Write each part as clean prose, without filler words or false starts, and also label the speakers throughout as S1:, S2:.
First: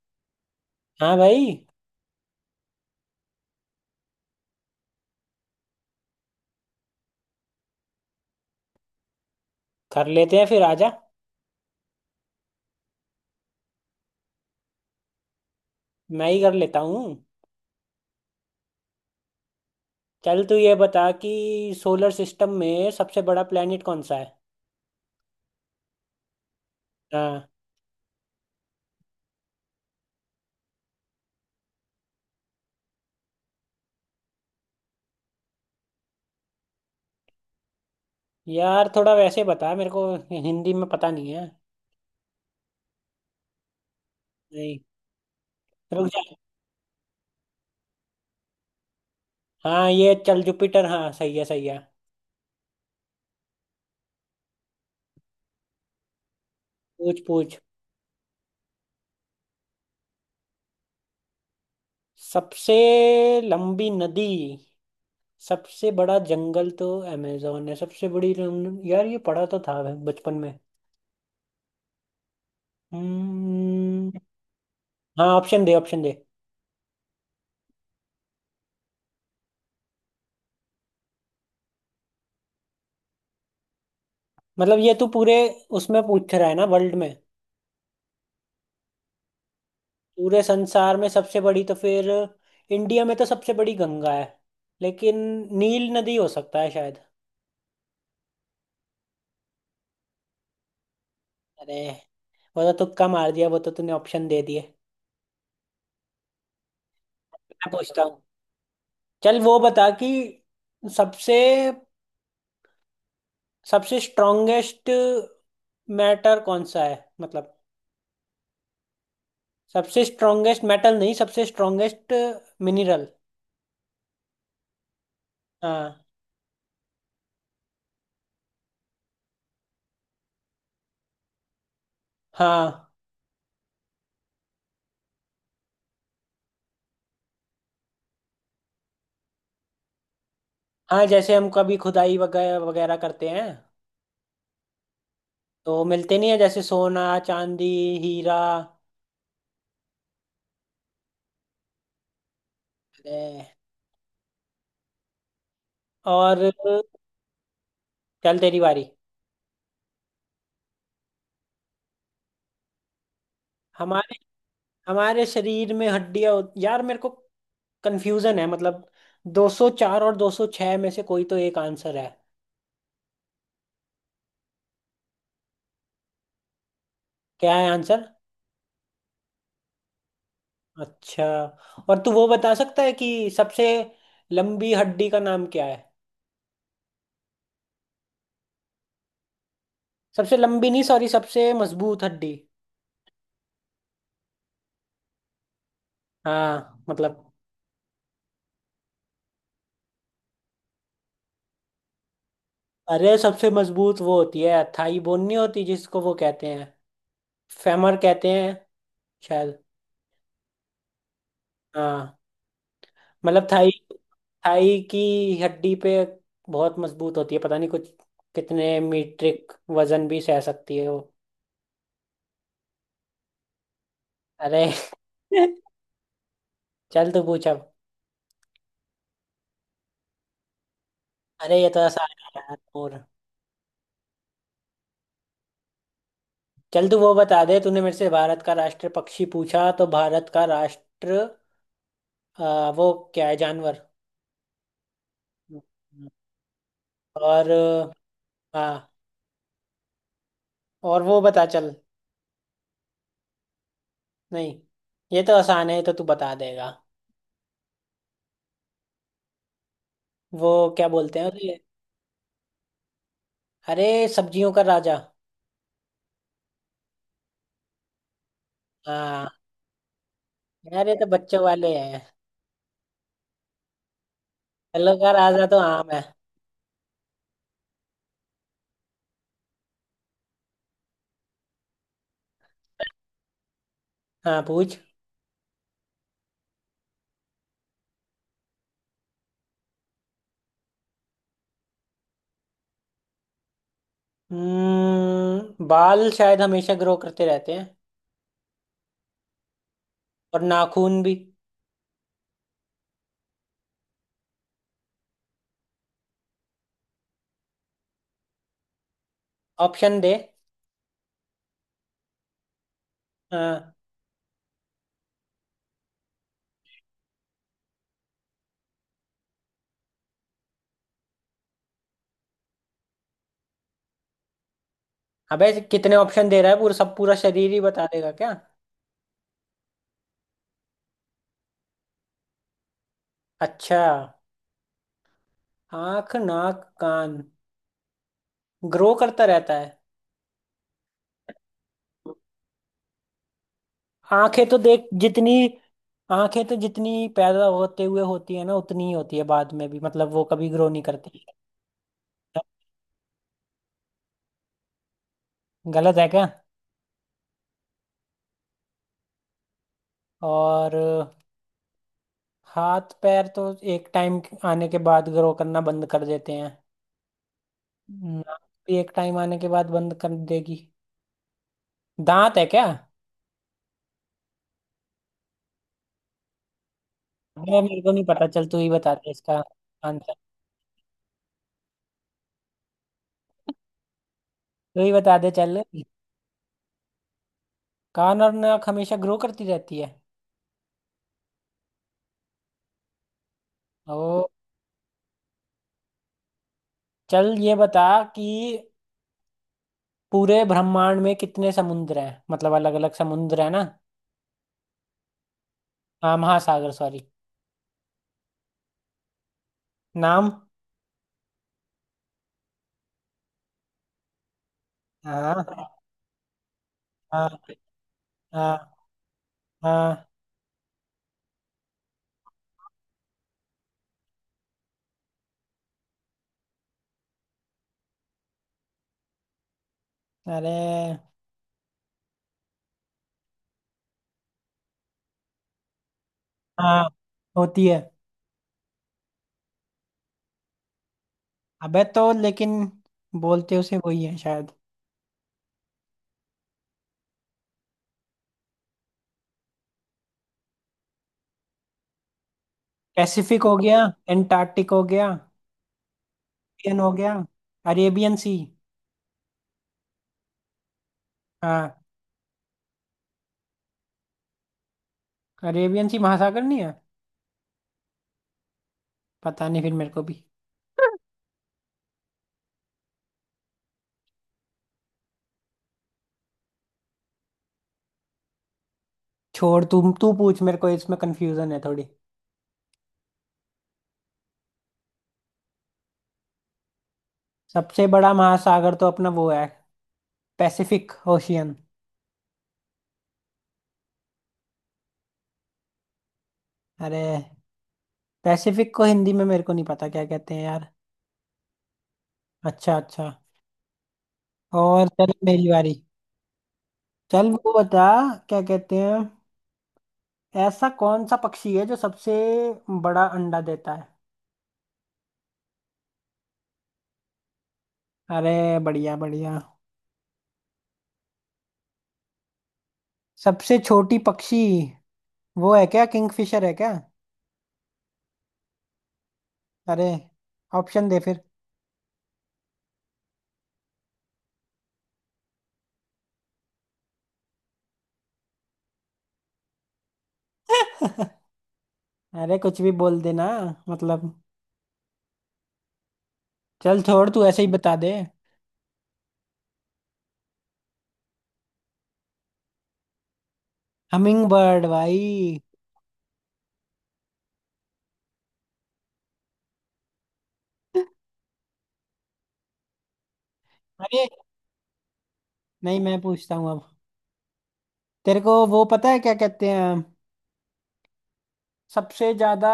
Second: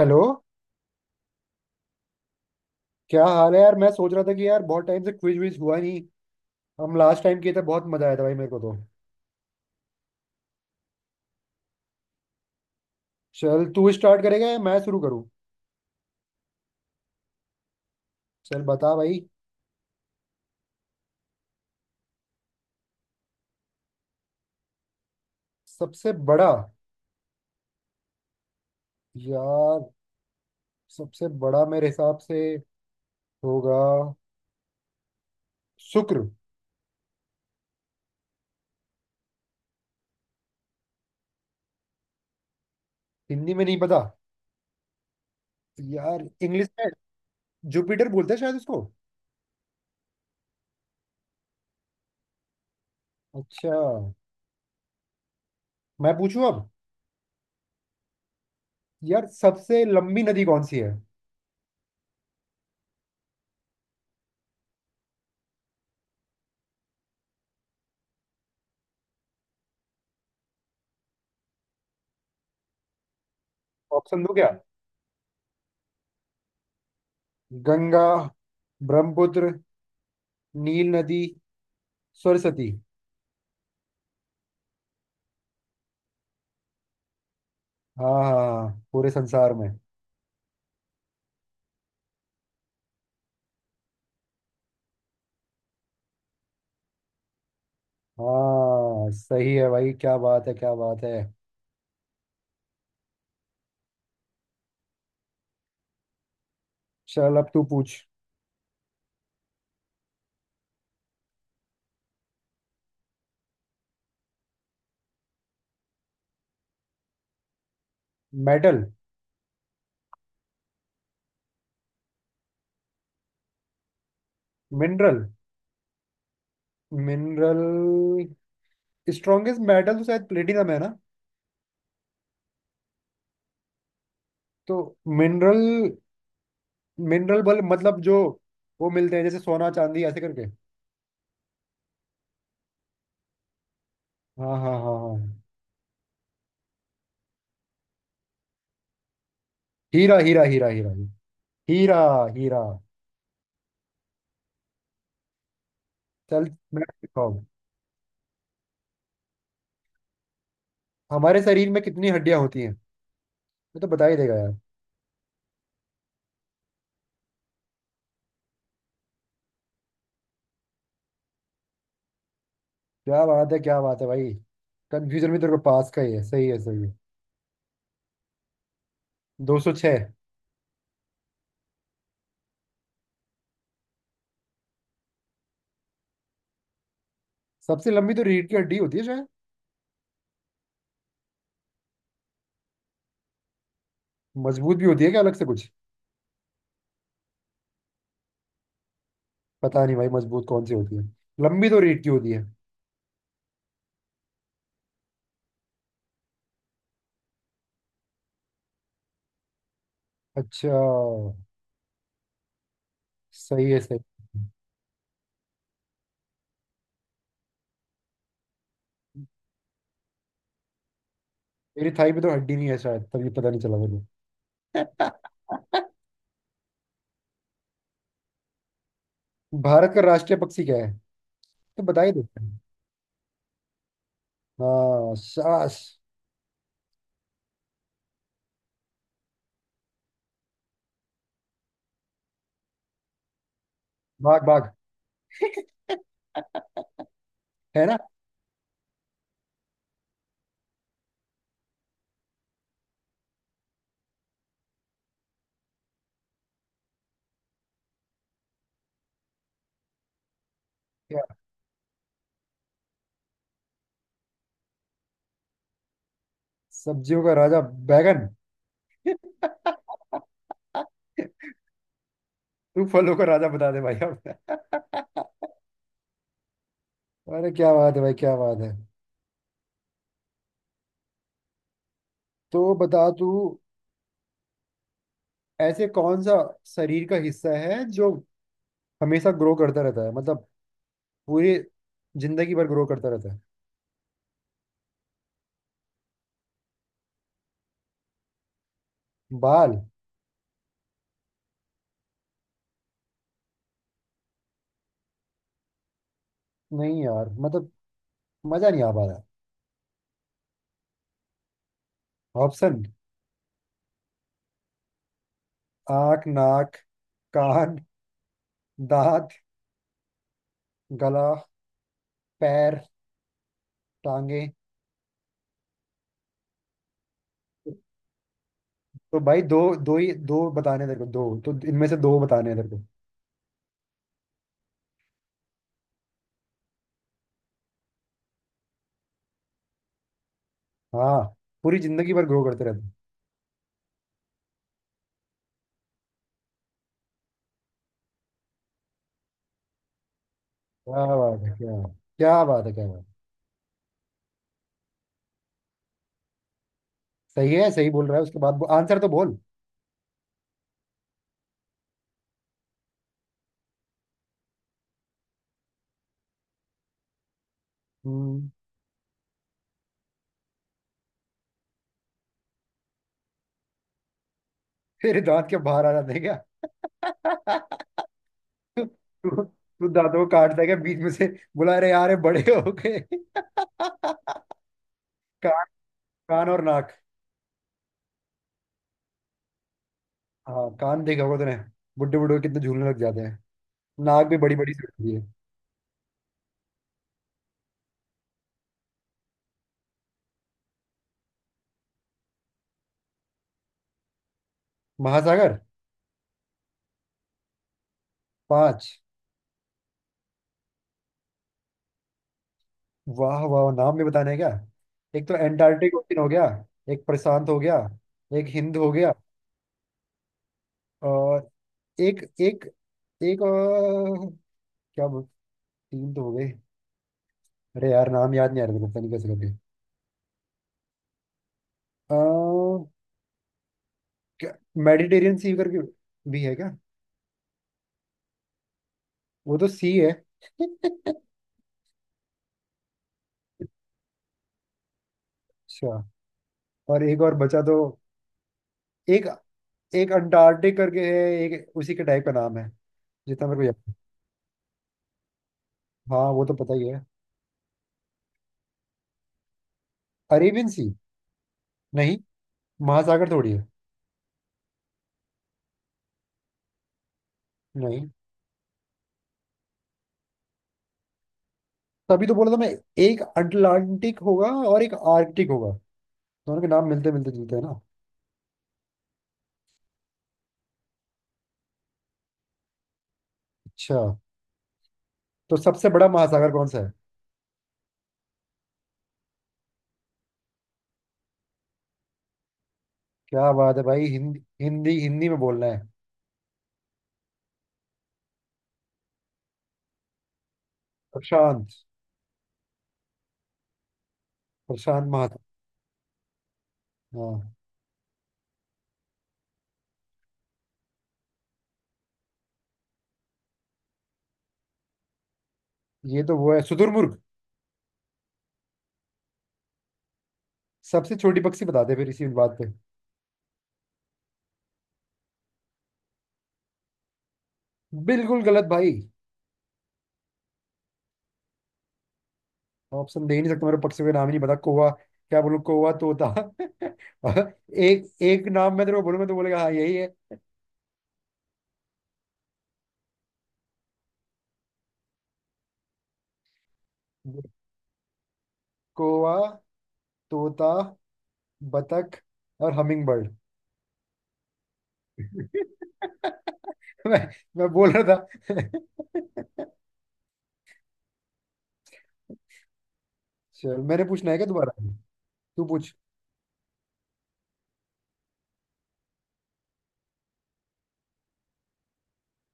S1: Hello.
S2: हाँ भाई।
S1: क्या हाल है यार? मैं सोच रहा था कि यार बहुत टाइम से क्विज विज हुआ नहीं। हम लास्ट टाइम किए थे, बहुत मजा आया था भाई मेरे को तो।
S2: कर लेते हैं, फिर आजा।
S1: चल, तू स्टार्ट करेगा या मैं शुरू करूँ?
S2: मैं ही कर लेता हूँ।
S1: चल बता भाई।
S2: चल, तू ये बता कि सोलर सिस्टम में सबसे बड़ा प्लेनेट कौन सा है?
S1: सबसे बड़ा?
S2: हाँ,
S1: यार, सबसे बड़ा मेरे हिसाब से होगा शुक्र।
S2: यार थोड़ा वैसे बता मेरे को, हिंदी में पता नहीं है।
S1: हिंदी में नहीं पता।
S2: नहीं, रुक
S1: यार
S2: जा।
S1: इंग्लिश में जुपिटर बोलते हैं शायद उसको।
S2: हाँ, ये चल जुपिटर। हाँ सही है, सही है।
S1: अच्छा। मैं पूछूं अब।
S2: पूछ पूछ।
S1: यार सबसे लंबी नदी कौन सी है?
S2: सबसे लंबी नदी। सबसे बड़ा जंगल तो अमेजोन है। सबसे बड़ी रम- यार ये पढ़ा तो था मैं बचपन में। हम्म।
S1: ऑप्शन दो क्या?
S2: हाँ, ऑप्शन दे, ऑप्शन दे।
S1: गंगा, ब्रह्मपुत्र, नील नदी, सरस्वती।
S2: मतलब ये तू पूरे उसमें पूछ रहा है ना, वर्ल्ड में?
S1: हाँ हाँ, पूरे संसार में।
S2: पूरे संसार में सबसे बड़ी तो फिर, इंडिया में तो सबसे बड़ी गंगा है, लेकिन नील नदी हो सकता है शायद।
S1: हाँ सही है भाई, क्या बात है क्या बात है।
S2: अरे, वो तो तुक्का मार दिया, वो तो तूने ऑप्शन दे दिए।
S1: चल अब तू
S2: मैं
S1: पूछ।
S2: पूछता हूँ। चल, वो बता कि सबसे सबसे स्ट्रॉन्गेस्ट मैटर कौन सा है, मतलब?
S1: मेटल।
S2: सबसे स्ट्रॉन्गेस्ट मेटल नहीं, सबसे स्ट्रॉन्गेस्ट मिनरल।
S1: मिनरल।
S2: हाँ।
S1: मिनरल स्ट्रॉन्गेस्ट मेटल तो शायद प्लेटिनम है ना।
S2: हाँ
S1: तो मिनरल, मिनरल बल मतलब जो वो मिलते हैं जैसे सोना चांदी ऐसे करके।
S2: हाँ, जैसे हम कभी खुदाई वगैरह वगैरह करते हैं,
S1: हाँ हाँ हाँ हाँ।
S2: तो मिलते नहीं है जैसे सोना चांदी, हीरा।
S1: हीरा हीरा हीरा हीरा। हीरा। हीरा।
S2: अरे, और
S1: चल मैं पूछता हूँ।
S2: चल तेरी बारी।
S1: हमारे शरीर में कितनी हड्डियां होती हैं? मैं तो बता
S2: हमारे
S1: ही देगा यार।
S2: हमारे शरीर में हड्डियां होत- यार मेरे को कंफ्यूजन है मतलब, 204 और 206 में से कोई तो एक आंसर है।
S1: क्या बात है भाई, कंफ्यूजन भी तेरे को पास का ही है। सही है सही है।
S2: क्या है आंसर?
S1: 206।
S2: अच्छा। और तू वो बता सकता है कि सबसे लंबी हड्डी का नाम क्या है?
S1: सबसे लंबी तो रीढ़ की हड्डी होती है शायद।
S2: सबसे लंबी नहीं, सॉरी, सबसे मजबूत हड्डी।
S1: मजबूत भी होती है क्या अलग से कुछ?
S2: हाँ, मतलब।
S1: पता नहीं भाई मजबूत कौन सी होती है। लंबी तो रीढ़ की होती है।
S2: अरे, सबसे मजबूत वो होती है थाई बोन, नहीं होती जिसको वो कहते हैं, फेमर कहते हैं शायद।
S1: अच्छा।
S2: हाँ, मतलब थाई।
S1: सही है, सही है।
S2: थाई की हड्डी पे, बहुत मजबूत होती है, पता नहीं कुछ कितने मीट्रिक वजन भी सह सकती है वो।
S1: मेरी थाई में तो हड्डी नहीं है शायद, तभी पता नहीं चला मुझे।
S2: अरे। चल तू पूछ अब।
S1: भारत का राष्ट्रीय पक्षी क्या है?
S2: अरे ये तो
S1: तो बता
S2: आसान
S1: ही
S2: है
S1: देते
S2: यार,
S1: हैं।
S2: और
S1: हाँ शाबाश।
S2: चल तू वो बता दे, तूने मेरे से भारत का राष्ट्र पक्षी पूछा, तो भारत का राष्ट्र वो क्या है, जानवर?
S1: बाघ बाघ।
S2: और
S1: है ना।
S2: हाँ। और वो बता चल, नहीं ये तो आसान है, ये तो तू बता देगा। वो क्या बोलते हैं
S1: क्या?
S2: उसे? अरे, सब्जियों का राजा।
S1: सब्जियों का राजा। बैगन।
S2: हाँ। यार ये तो बच्चों वाले हैं।
S1: तू फलों का राजा बता दे भाई
S2: घायल
S1: अब।
S2: राजा तो आम है।
S1: अरे क्या बात है भाई क्या बात है। तो बता तू।
S2: हाँ पूछ।
S1: ऐसे कौन सा शरीर का हिस्सा है जो हमेशा ग्रो करता रहता है, मतलब पूरी जिंदगी भर ग्रो करता रहता है?
S2: हम्म, बाल शायद हमेशा ग्रो करते रहते हैं,
S1: बाल।
S2: और नाखून भी।
S1: नहीं यार, मतलब मजा नहीं आ पा रहा।
S2: ऑप्शन दे।
S1: ऑप्शन।
S2: हाँ।
S1: आंख, नाक, कान, दांत, गला, पैर, टांगे।
S2: अबे कितने ऑप्शन दे रहा है? पूरा सब, पूरा शरीर ही बता देगा क्या?
S1: तो भाई दो, दो ही दो बताने हैं तेरे को, दो तो इनमें से दो बताने हैं तेरे को।
S2: अच्छा। आंख नाक कान ग्रो करता रहता है?
S1: हाँ पूरी जिंदगी भर ग्रो करते रहते हैं।
S2: आंखें तो देख जितनी, आंखें तो जितनी पैदा होते हुए होती है ना, उतनी ही होती है बाद में भी, मतलब वो कभी ग्रो नहीं
S1: क्या
S2: करती।
S1: बात है क्या, क्या बात है क्या बात है।
S2: गलत है क्या?
S1: सही है, सही बोल रहा है। उसके बाद आंसर तो बोल।
S2: और हाथ पैर तो एक टाइम आने के बाद ग्रो करना बंद कर देते हैं। नाक
S1: हम्म,
S2: भी एक टाइम आने के बाद बंद कर देगी। दांत है क्या?
S1: फिर दांत के बाहर आ जाते हैं क्या?
S2: मैं, मेरे को नहीं पता, चल तू ही
S1: तू
S2: बता दे इसका
S1: तू
S2: आंसर।
S1: दांतों को काटता है क्या बीच में से? बुला रहे यार ये बड़े हो गए।
S2: तू ही बता दे चल।
S1: कान कान और नाक।
S2: कान और नाक हमेशा ग्रो करती रहती है।
S1: हाँ कान देखा होगा तूने, बुड्ढे बुड्ढे कितने झूलने लग जाते हैं।
S2: ओ।
S1: नाक भी बड़ी बड़ी सी होती है।
S2: चल ये बता कि पूरे ब्रह्मांड में कितने समुद्र हैं, मतलब अलग अलग समुद्र है ना।
S1: महासागर।
S2: हाँ महासागर, सॉरी।
S1: पांच।
S2: नाम।
S1: वाह वाह, नाम भी बताने हैं क्या? एक तो
S2: हाँ
S1: एंटार्क्टिक ओशन हो गया, एक
S2: हाँ
S1: प्रशांत हो गया, एक
S2: हाँ
S1: हिंद हो गया,
S2: हाँ।
S1: और एक एक एक और, क्या बोल। तीन तो हो गए। अरे यार नाम याद नहीं आ रहा मेरे को, पता नहीं कैसे करके।
S2: अरे।
S1: आ, क्या मेडिटेरियन सी करके भी है क्या?
S2: हाँ होती है।
S1: वो तो सी है।
S2: अबे तो लेकिन बोलते उसे वही है शायद।
S1: अच्छा। और एक और बचा तो, एक एक अंटार्कटिक करके है, एक उसी के टाइप का नाम है
S2: पैसिफिक
S1: जितना
S2: हो
S1: मेरे को याद
S2: गया,
S1: है।
S2: एंटार्कटिक हो गया,
S1: हाँ वो तो पता
S2: इंडियन
S1: ही
S2: हो
S1: है।
S2: गया, अरेबियन सी।
S1: Arabian sea?
S2: हाँ,
S1: नहीं, महासागर थोड़ी है।
S2: अरेबियन सी महासागर नहीं है।
S1: नहीं,
S2: पता नहीं फिर मेरे को भी।
S1: तभी तो बोला था मैं। एक अटलांटिक होगा और एक आर्कटिक होगा, दोनों के नाम मिलते मिलते जुलते हैं ना।
S2: छोड़, तुम तू पूछ, मेरे को इसमें कंफ्यूजन है थोड़ी।
S1: अच्छा। तो सबसे बड़ा महासागर कौन सा है?
S2: सबसे बड़ा महासागर तो अपना वो है, पैसिफिक ओशियन।
S1: क्या बात है भाई, हिंदी हिंदी हिंदी में बोलना है।
S2: अरे, पैसिफिक को हिंदी में मेरे को नहीं पता क्या कहते हैं यार।
S1: प्रशांत।
S2: अच्छा अच्छा। और
S1: प्रशांत
S2: चल
S1: महात।
S2: मेरी बारी। चल वो
S1: हाँ
S2: बता, क्या कहते हैं, ऐसा कौन सा पक्षी है जो सबसे बड़ा अंडा देता है?
S1: ये तो वो है, शुतुरमुर्ग।
S2: अरे बढ़िया बढ़िया।
S1: सबसे छोटी पक्षी बता दे फिर इसी बात पे।
S2: सबसे छोटी पक्षी, वो है क्या, किंगफिशर है क्या?
S1: बिल्कुल गलत भाई।
S2: अरे, ऑप्शन दे फिर।
S1: ऑप्शन दे ही नहीं सकता, मेरे पक्षी का नाम ही नहीं पता। कौवा, क्या बोलूं? कौवा, तोता। एक एक नाम मैं तेरे को बोलूंगा तो बोलेगा हाँ यही है।
S2: अरे कुछ भी बोल देना मतलब, चल छोड़ तू ऐसे ही बता दे।
S1: कौवा, तोता, बतख और हमिंग बर्ड।
S2: हमिंग बर्ड भाई।
S1: मैं मैं बोल रहा था। चल, मैंने
S2: अरे,
S1: पूछना है क्या दोबारा? तू
S2: नहीं
S1: पूछ।
S2: मैं पूछता हूँ अब। तेरे को वो पता है क्या कहते हैं, सबसे ज्यादा,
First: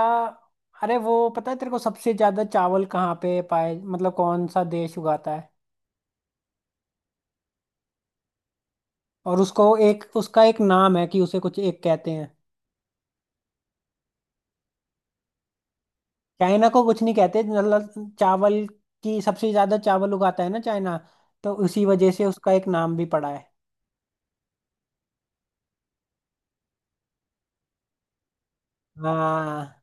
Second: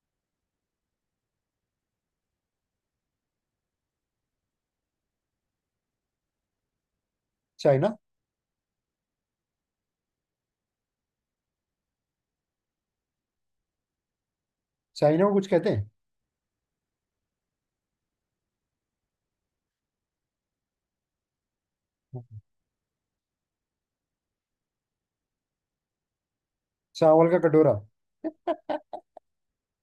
S2: अरे वो पता है तेरे को, सबसे ज्यादा चावल कहाँ पे पाए, मतलब कौन सा देश उगाता है?
S1: चाइना।
S2: और उसको एक, उसका एक नाम है कि उसे कुछ एक कहते हैं।
S1: चाइना को कुछ कहते हैं?
S2: चाइना को कुछ नहीं कहते, मतलब चावल की, सबसे ज्यादा चावल उगाता है ना चाइना, तो उसी वजह से उसका एक नाम भी पड़ा है।
S1: चावल का कटोरा।
S2: हाँ,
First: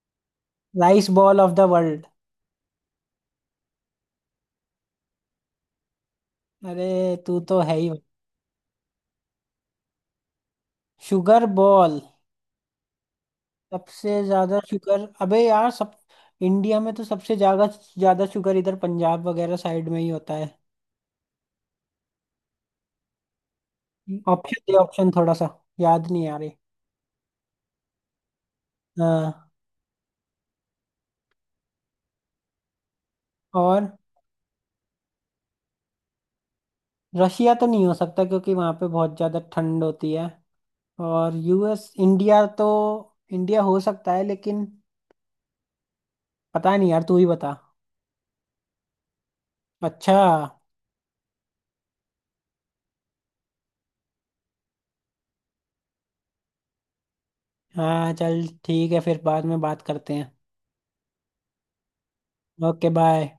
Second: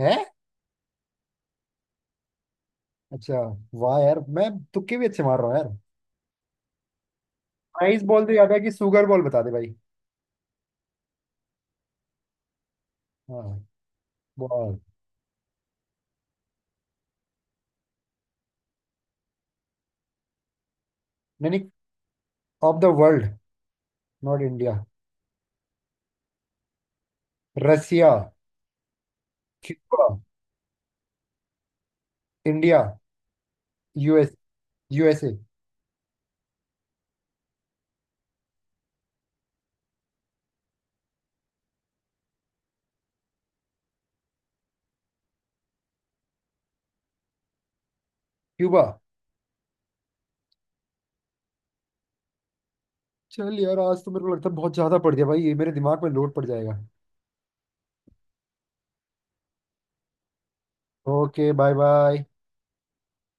S1: है।
S2: Rice bowl of the world.
S1: अच्छा। वाह यार, मैं तुक्के भी अच्छे मार रहा हूँ यार।
S2: अरे तू तो है ही।
S1: प्राइस बॉल तो याद है, कि सुगर बॉल बता दे भाई।
S2: शुगर बॉल,
S1: हाँ
S2: सबसे ज्यादा
S1: बॉल।
S2: शुगर, अबे यार सब, इंडिया में तो सबसे ज्यादा ज्यादा शुगर इधर पंजाब वगैरह साइड में ही होता है।
S1: नहीं नहीं, of the world, not
S2: option दे,
S1: इंडिया।
S2: ऑप्शन, थोड़ा सा याद नहीं आ रही।
S1: रसिया,
S2: हाँ,
S1: क्यूबा, इंडिया,
S2: और
S1: यूएस, यूएसए।
S2: रशिया तो नहीं हो सकता क्योंकि वहाँ पे बहुत ज़्यादा ठंड होती है। और यूएस इंडिया तो, इंडिया हो सकता है लेकिन, पता नहीं यार तू ही बता।
S1: क्यूबा।
S2: अच्छा।
S1: चल यार, आज तो मेरे को लगता है बहुत ज्यादा पड़ गया भाई, ये मेरे दिमाग में लोड पड़ जाएगा।
S2: हाँ चल ठीक है, फिर बाद में बात करते हैं।
S1: Okay bye bye.
S2: Okay bye.